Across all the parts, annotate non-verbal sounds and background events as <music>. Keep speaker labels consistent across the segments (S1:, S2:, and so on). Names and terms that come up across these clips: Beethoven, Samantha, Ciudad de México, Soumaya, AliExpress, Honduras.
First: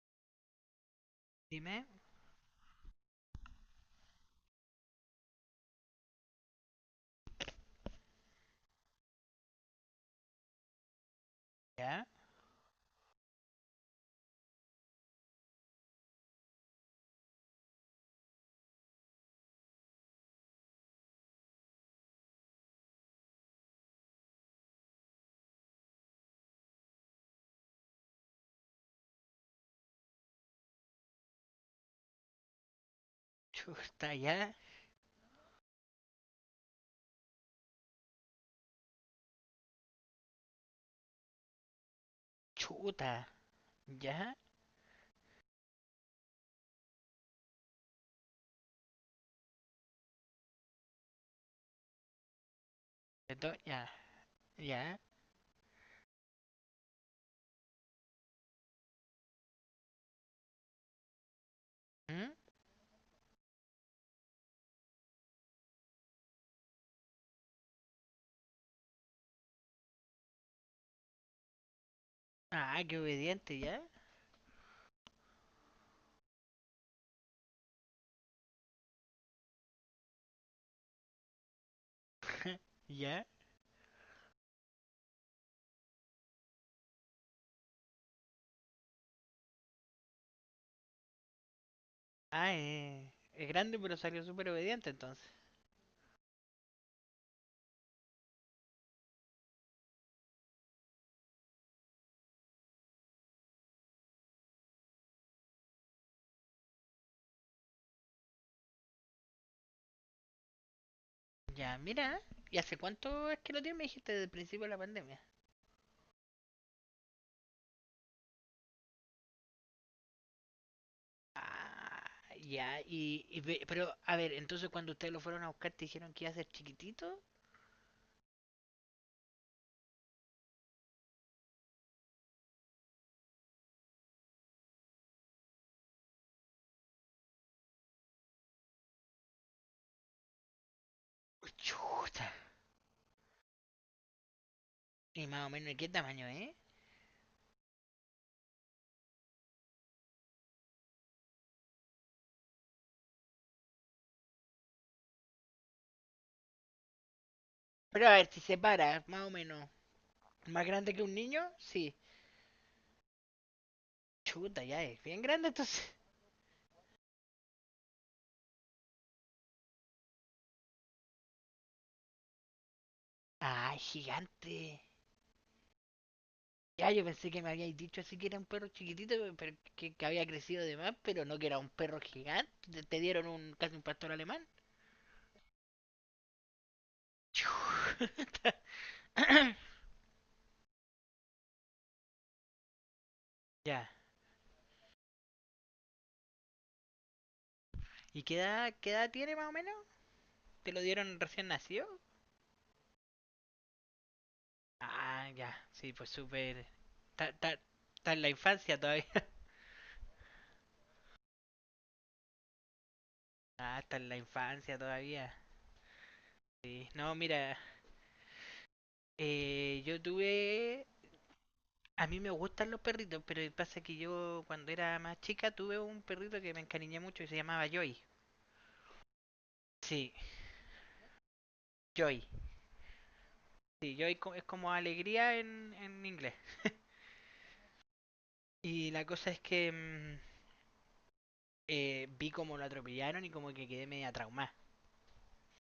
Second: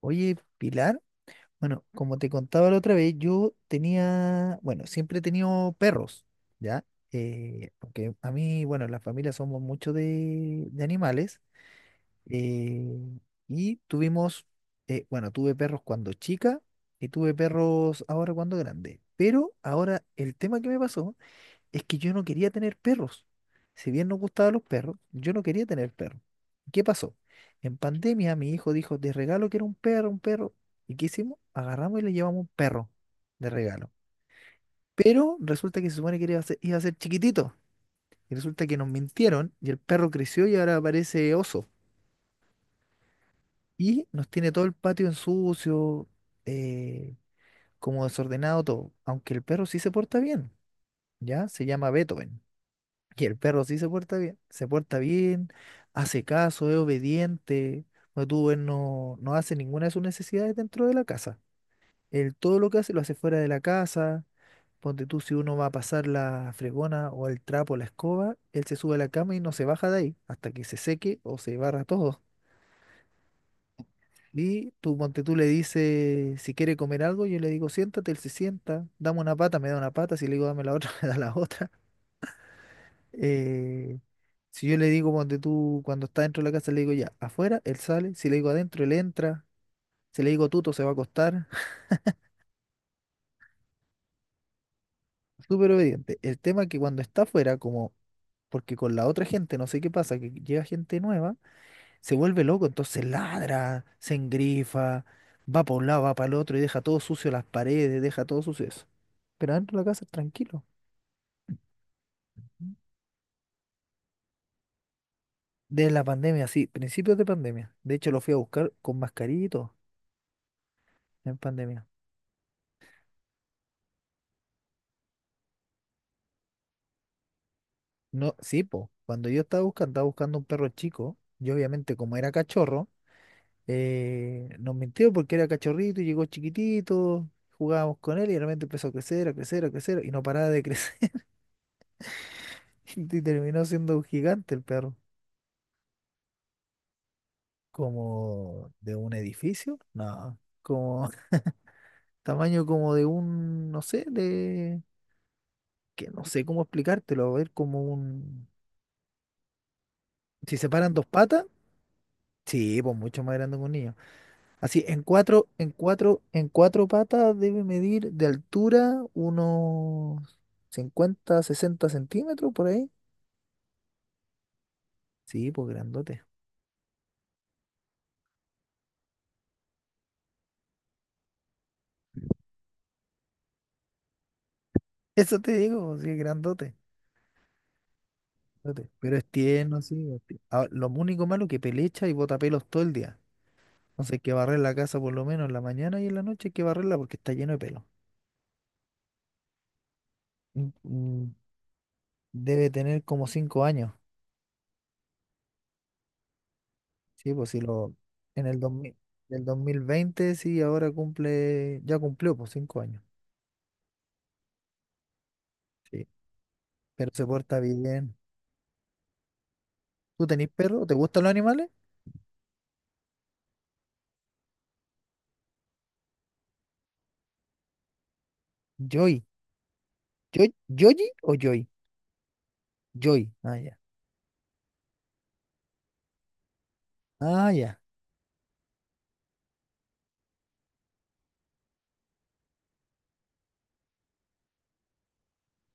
S1: Oye, Pilar, bueno,
S2: Dime,
S1: como te contaba la otra vez, yo tenía, bueno, siempre he tenido perros, ¿ya? Porque a mí, bueno, en la familia somos mucho de animales,
S2: ya,
S1: eh, y tuvimos, bueno, tuve perros cuando chica y tuve perros ahora cuando grande. Pero ahora el tema que me pasó es que yo no quería tener perros. Si bien nos gustaban los perros, yo no quería tener perros. ¿Qué pasó? En pandemia mi hijo dijo, de regalo que era un perro, un perro. ¿Y qué hicimos? Agarramos y le llevamos un perro de regalo.
S2: chuta, ya,
S1: Pero resulta que se supone que iba a ser chiquitito. Y resulta que nos mintieron y el perro creció y ahora parece oso.
S2: chuta,
S1: Y
S2: ya,
S1: nos tiene todo el patio en sucio, eh, como desordenado todo. Aunque el perro sí se porta bien, ¿ya? Se llama Beethoven. Y el
S2: perdón,
S1: perro sí
S2: ya,
S1: se porta
S2: ya.
S1: bien, hace caso, es obediente. No, tú, él no hace ninguna de sus necesidades dentro de la casa.
S2: ¿Mm?
S1: Él todo lo que hace lo hace fuera de la casa. Ponte tú, si uno va a pasar la fregona o el trapo, la escoba, él se sube a la cama y no se baja de ahí hasta que se seque o se barra todo.
S2: Ah, qué obediente, ya,
S1: Y tú, ponte tú, le dices si quiere comer algo, yo le digo siéntate, él se sienta, dame una pata, me da una pata, si le digo dame la otra, <laughs> me da la otra.
S2: <laughs> ya,
S1: Eh, si yo le digo cuando cuando está dentro de la casa, le digo ya, afuera, él sale. Si le digo adentro, él entra. Si le digo tuto, se va a acostar.
S2: ah, es grande pero salió súper obediente entonces.
S1: <laughs> Súper obediente. El tema es que cuando está afuera, como, porque con la otra gente, no sé qué pasa, que llega gente nueva, se vuelve loco, entonces ladra, se engrifa, va para un lado, va para el otro y deja todo sucio las paredes, deja todo sucio eso. Pero adentro de la casa, es tranquilo.
S2: Ya, mira, ¿y hace cuánto es que lo tienes? Me dijiste desde el principio de la pandemia.
S1: De la pandemia, sí, principios de pandemia. De hecho, lo fui a buscar con mascarito en pandemia.
S2: Ah, ya, pero, a ver, entonces cuando ustedes lo fueron a buscar te dijeron que iba a ser chiquitito.
S1: No, sí, po. Cuando yo estaba buscando un perro chico. Yo obviamente como era cachorro, nos mintió porque era cachorrito y llegó chiquitito, jugábamos con él y realmente empezó a crecer, a crecer, a crecer y no paraba de crecer. <laughs>
S2: Chuta,
S1: Y terminó siendo un gigante el perro.
S2: y más o menos, ¿de qué tamaño,
S1: Como de un edificio, no, como <laughs> tamaño como de un, no sé, de, que no sé cómo explicártelo, a ver, como
S2: Pero a ver, si
S1: un,
S2: se para, más o menos.
S1: si
S2: ¿Más grande
S1: separan
S2: que
S1: dos
S2: un niño?
S1: patas,
S2: Sí.
S1: sí, pues mucho más grande que un niño.
S2: Chuta, ya
S1: Así,
S2: es
S1: en
S2: bien
S1: cuatro,
S2: grande
S1: en
S2: entonces.
S1: cuatro, en cuatro patas debe medir de altura unos 50, 60 centímetros por ahí.
S2: Ay, gigante.
S1: Sí, pues grandote.
S2: Ya, yo pensé que me habíais dicho así que era un perro chiquitito, pero que había crecido de más, pero no que era un perro gigante. Te dieron un casi un pastor alemán.
S1: <laughs> Eso te digo, pues, sí, grandote.
S2: Chuta.
S1: Grandote. Pero es
S2: <coughs>
S1: tierno, sí. Es tierno. Ah, lo único malo que pelecha y bota pelos todo el día.
S2: Ya.
S1: Entonces hay que barrer la casa por lo menos en la mañana y en la noche hay que barrerla porque está lleno de pelo.
S2: ¿Y qué edad tiene más o menos?
S1: Mm,
S2: ¿Te lo dieron
S1: mm,
S2: recién nacido?
S1: Debe tener como 5 años.
S2: Ah, ya. Sí, pues súper... Está,
S1: Sí, pues si lo...
S2: está en la
S1: En el
S2: infancia
S1: 2000,
S2: todavía.
S1: del
S2: <laughs>
S1: 2020 sí, ahora cumple... Ya cumplió, pues 5 años.
S2: Ah, está en la infancia todavía.
S1: Sí,
S2: Sí.
S1: pero
S2: No,
S1: se
S2: mira,
S1: porta bien.
S2: yo
S1: ¿Tú tenés
S2: tuve.
S1: perro? ¿Te gustan los animales?
S2: A mí me gustan los perritos, pero pasa que yo cuando era más chica tuve un perrito que me encariñé mucho y se llamaba Joy.
S1: Joy.
S2: Sí,
S1: ¿Joy? ¿Yoyi o Joy?
S2: Joy.
S1: Joy. Ah, ya.
S2: Sí, es como alegría en inglés.
S1: Ah, ya.
S2: Y la cosa es que vi como lo atropellaron y como que quedé media traumada.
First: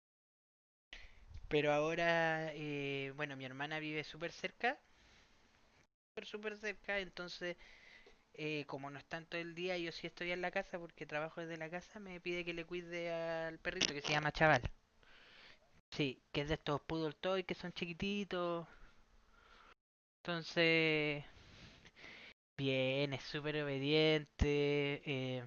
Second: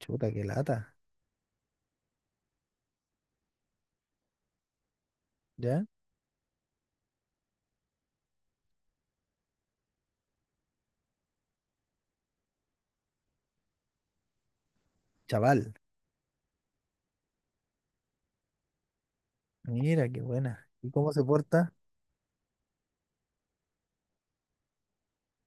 S1: Chuta, qué lata.
S2: Pero ahora, bueno, mi hermana vive súper cerca,
S1: ¿Ya?
S2: súper, súper cerca, entonces como no están todo el día, yo sí estoy en la casa porque trabajo desde la casa, me pide que le cuide al perrito que se llama Chaval.
S1: Chaval.
S2: Sí, que es de estos poodle toy que son chiquititos.
S1: Mira, qué buena. ¿Y cómo se
S2: Entonces,
S1: porta?
S2: bien, es súper obediente. eh,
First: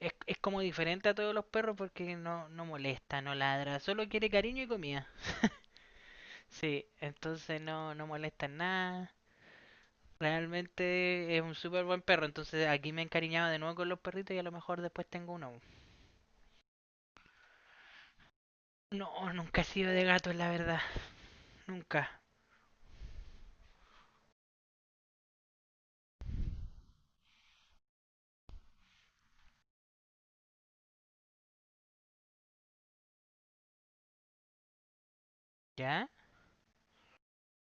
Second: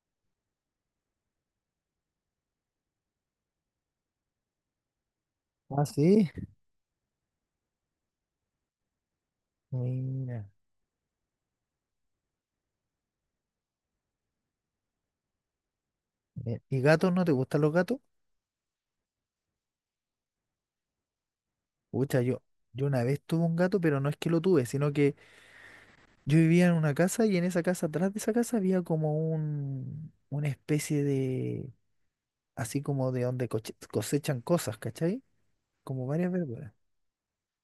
S2: es como diferente a todos los perros porque no, no molesta, no ladra, solo quiere cariño y comida.
S1: Ah, sí.
S2: Sí, entonces no, no molesta en nada.
S1: Mira.
S2: Realmente es un súper buen perro, entonces aquí me he encariñado de nuevo con los perritos y a lo mejor después tengo uno.
S1: ¿Y gatos? ¿No te gustan los gatos?
S2: No, nunca he sido de gatos, la verdad, nunca.
S1: Pucha, yo una vez tuve un gato, pero no es que lo tuve, sino que yo vivía en una casa y en esa casa, atrás de esa casa, había como un, una especie de, así como de donde cosechan cosas, ¿cachai? Como
S2: ¿Ya?
S1: varias verduras.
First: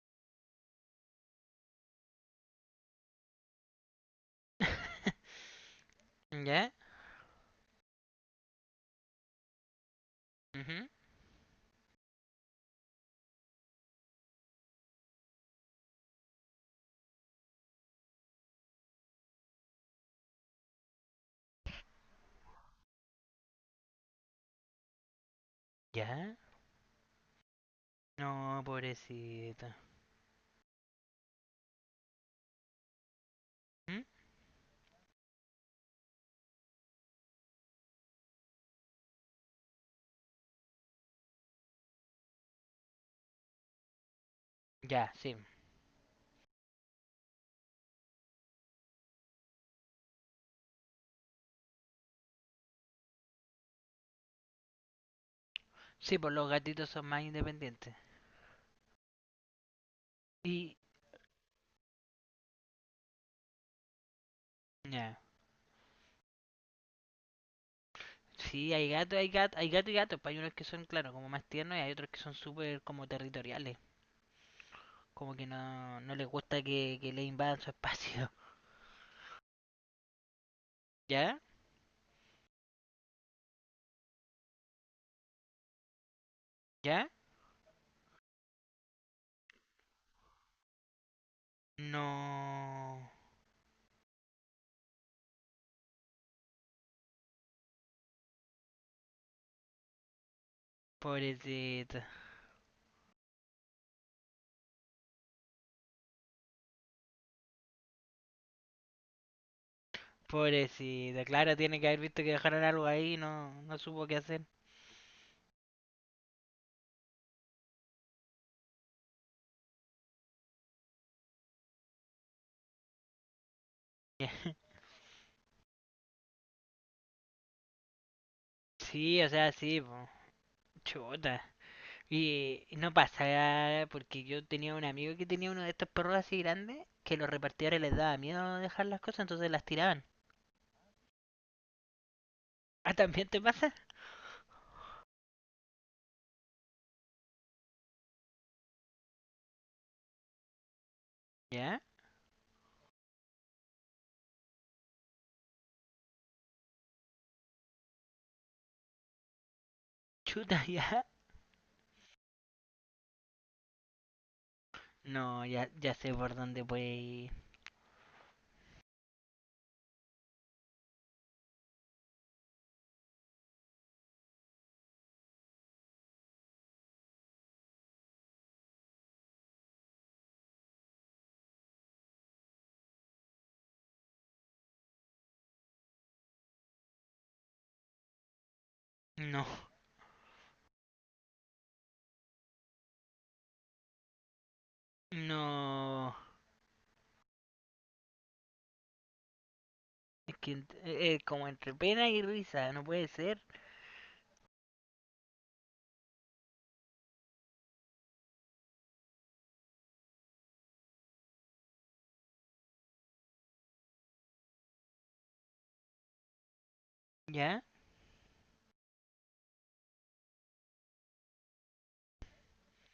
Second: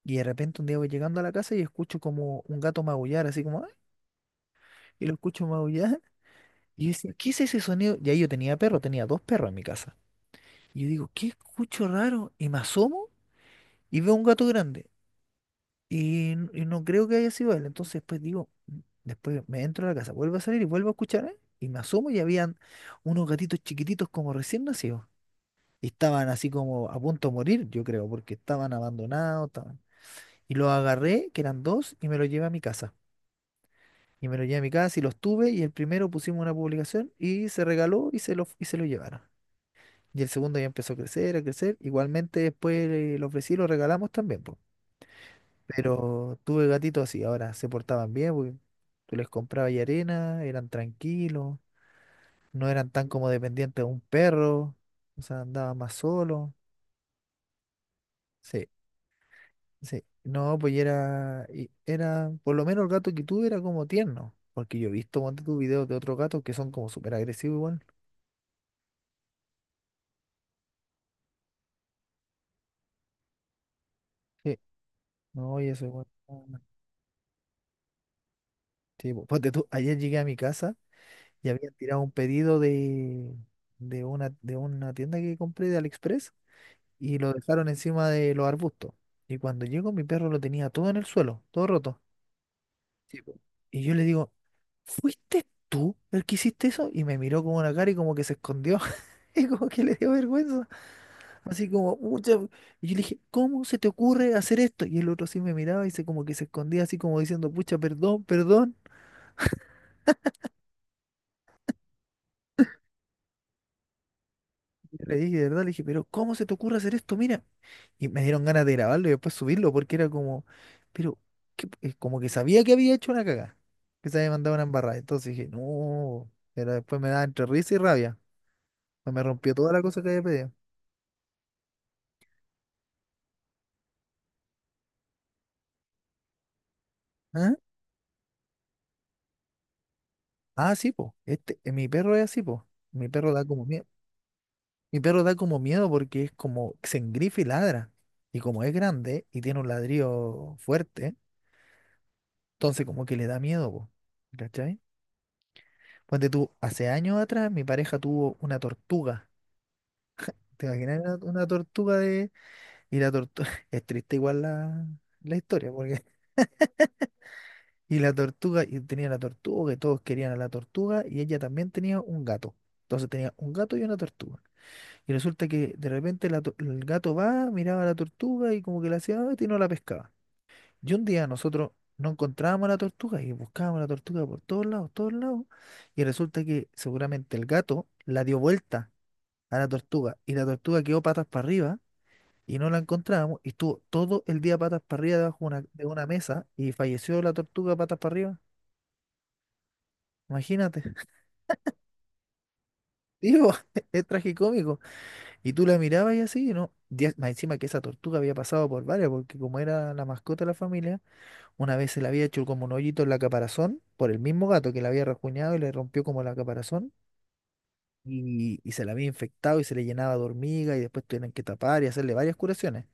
S1: Y de repente un día voy llegando a la casa y escucho como un gato maullar, así como, "Ah",
S2: <laughs>
S1: y lo escucho maullar.
S2: ¿Ya?
S1: Y yo decía, ¿qué es ese sonido? Y ahí yo tenía perro, tenía dos perros en mi casa. Y
S2: Ujú.
S1: yo digo, ¿qué escucho raro? Y me asomo y veo un gato grande. Y, y no creo que haya sido él. Entonces después digo, "Mm". Después me entro a la casa, vuelvo a salir y vuelvo a escuchar, ¿eh? Y me asomo y habían unos gatitos chiquititos como recién nacidos. Y estaban
S2: ¿Ya?
S1: así como a punto de morir, yo creo, porque
S2: No,
S1: estaban abandonados.
S2: pobrecita.
S1: Estaban... Y los agarré, que eran dos, y me los llevé a mi casa.
S2: ¿Mm?
S1: Y me lo llevé a mi casa y los tuve y el primero pusimos una publicación y se regaló y se lo llevaron. Y el segundo ya empezó a crecer, a crecer. Igualmente después lo ofrecí y lo regalamos también, po.
S2: Ya, sí.
S1: Pero tuve gatitos así, ahora se portaban bien, porque tú les comprabas y arena, eran tranquilos, no eran tan como dependientes de un perro, o sea, andaban más
S2: Sí, pues los
S1: solos.
S2: gatitos son más independientes.
S1: Sí, sí. No, pues
S2: Y,
S1: y era, por lo menos el gato que tuve era como tierno, porque yo he
S2: ya.
S1: visto cuando tu videos de otros gatos que son como súper agresivos igual.
S2: Sí, hay gato, hay gato, hay gato y gatos. Pues hay unos que son, claro, como más tiernos y hay otros que son súper como territoriales.
S1: Sí.
S2: Como que
S1: No, y ese
S2: no,
S1: weón.
S2: no les gusta que le invadan su espacio.
S1: Sí, po. Ponte tú, ayer llegué a mi casa
S2: <laughs> ¿Ya?
S1: y había tirado un pedido de una tienda que compré de AliExpress
S2: ¿Ya?
S1: y lo dejaron encima de los arbustos. Y cuando llego, mi perro lo tenía todo en el suelo, todo roto.
S2: No.
S1: Sí, po. Y yo le digo, ¿fuiste tú el que hiciste eso? Y me miró con una cara y como que se escondió. <laughs> Y como que le dio vergüenza. Así como,
S2: Pobrecita.
S1: mucha. Y yo le dije, ¿cómo se te ocurre hacer esto? Y el otro sí me miraba y se como que se escondía así como diciendo, pucha, perdón, perdón.
S2: Pobrecita. Claro, tiene que haber visto que dejaron algo ahí y no, no supo qué hacer. <laughs>
S1: Yo le dije, de verdad, le dije, pero ¿cómo se te ocurre hacer esto? Mira. Y me dieron ganas de grabarlo y después subirlo porque era como, pero ¿qué como que sabía que había hecho una cagada, que se
S2: Yeah.
S1: había mandado una embarrada. Entonces dije, no, pero después me daba entre risa y rabia. Pues
S2: Sí,
S1: me
S2: o sea,
S1: rompió toda
S2: sí,
S1: la cosa
S2: pues.
S1: que había pedido.
S2: Chuta. Y no pasa, porque yo tenía un amigo que tenía uno de estos perros así grandes, que los
S1: ¿Ah?
S2: repartidores les daba miedo dejar las cosas, entonces las tiraban. <laughs>
S1: Ah, sí, po. Este, mi perro es así, po.
S2: Ah,
S1: Mi
S2: ¿también
S1: perro
S2: te
S1: da como
S2: pasa?
S1: miedo. Mi perro da como miedo porque es como se engrifa y ladra. Y como es grande y tiene un ladrillo fuerte,
S2: ¿Ya?
S1: entonces como que le da miedo, po. ¿Cachai? Ponte tú, hace años atrás mi pareja tuvo una tortuga.
S2: Chuta,
S1: ¿Te
S2: <laughs>
S1: imaginas
S2: ya.
S1: una tortuga de... Y la tortuga... <laughs> Es triste igual la
S2: No, ya,
S1: historia,
S2: ya
S1: porque...
S2: sé
S1: <laughs>
S2: por dónde puede ir.
S1: Y la tortuga, y tenía la tortuga, que todos querían a la tortuga, y ella también tenía un gato. Entonces tenía un gato y una tortuga. Y resulta que de repente el gato va, miraba a la tortuga y como que la hacía "Ay", y no la pescaba. Y un día nosotros no encontrábamos a la tortuga y buscábamos a la tortuga por todos lados, todos lados. Y resulta que seguramente el gato la dio vuelta
S2: No,
S1: a la tortuga y la tortuga quedó patas para arriba y no la encontrábamos y estuvo todo el día patas para arriba debajo de una
S2: no.
S1: mesa y falleció la tortuga patas para arriba.
S2: Es que
S1: Imagínate,
S2: como entre pena y risa, no puede ser.
S1: digo, <laughs> es tragicómico. Y tú la mirabas y así, ¿no? Más encima que esa tortuga había pasado por varias, porque como era la mascota de la familia, una vez se le había hecho como un hoyito en la caparazón por el mismo gato que la había rasguñado y le rompió como la caparazón
S2: ¿Ya?
S1: y se la había infectado y se le llenaba de hormiga y después tuvieron que tapar y hacerle varias curaciones.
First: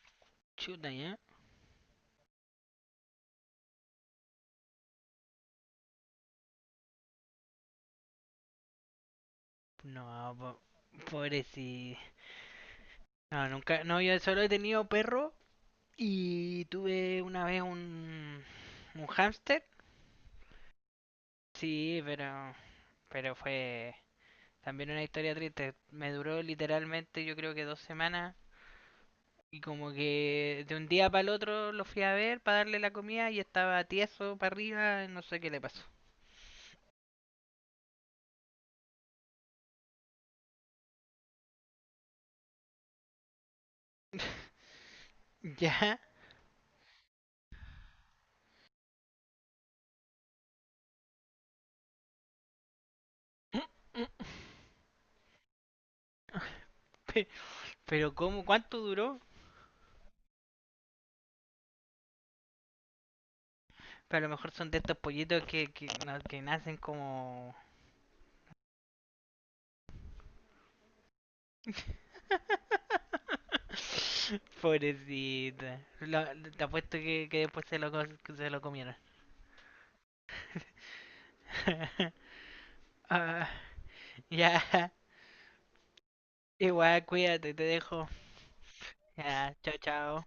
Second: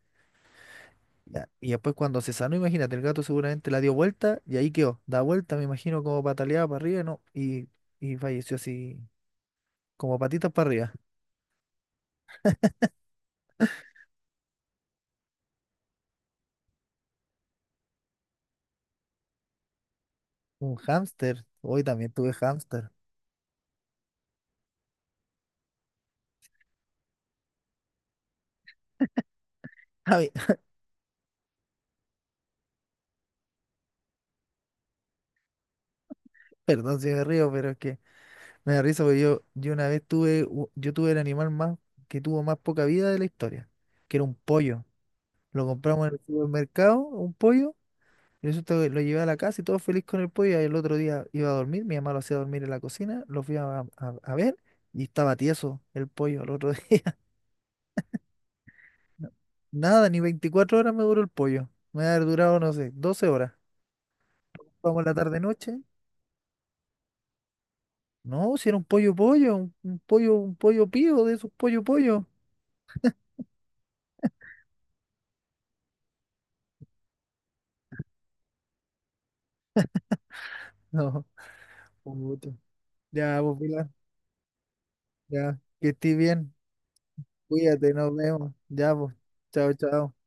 S2: Chuta, ya.
S1: Ya. Y después cuando se sanó, imagínate, el gato seguramente la dio vuelta y ahí quedó. Da vuelta, me imagino, como pataleaba para arriba, ¿no? Y falleció así, como
S2: No,
S1: patitas para arriba.
S2: po- pobrecito. No, nunca, no, yo solo he tenido perro y tuve una vez un hámster.
S1: Un hámster. Hoy
S2: Sí,
S1: también tuve hámster.
S2: pero fue también una historia triste. Me duró literalmente yo creo que dos semanas y como
S1: Ay,
S2: que
S1: <laughs>
S2: de un día para el otro lo fui a ver para darle la comida y estaba tieso para arriba, no sé qué le pasó.
S1: perdón si me río, pero es que me da risa porque yo, una vez tuve, yo tuve el animal más, que tuvo más poca vida de la historia, que era un
S2: <laughs>
S1: pollo. Lo
S2: Ya.
S1: compramos en el supermercado, un pollo. Lo llevé a la casa y todo feliz con el pollo. Y el otro día iba a dormir, mi mamá lo hacía dormir en la cocina, lo fui a ver y estaba tieso el pollo el otro día. <laughs>
S2: Pe- Pero ¿cómo? ¿Cuánto duró?
S1: No, nada, ni 24 horas me duró el pollo. Me ha durado, no sé, 12 horas.
S2: Pero a lo mejor son de estos
S1: Vamos a la
S2: pollitos
S1: tarde-noche.
S2: que nacen como...
S1: No, si era un pollo pollo, un pollo, un pollo pío de esos pollo pollo. <laughs>
S2: <laughs> Pobrecita. Te apuesto que después se que se lo comieron.
S1: No,
S2: <laughs>
S1: puta. Ya,
S2: Ah,
S1: pues, Pilar,
S2: ya,
S1: ya, que estés bien.
S2: igual, cuídate, te
S1: Cuídate,
S2: dejo.
S1: nos vemos. Ya, pues.
S2: Ya,
S1: Chao,
S2: chao,
S1: chao.
S2: chao.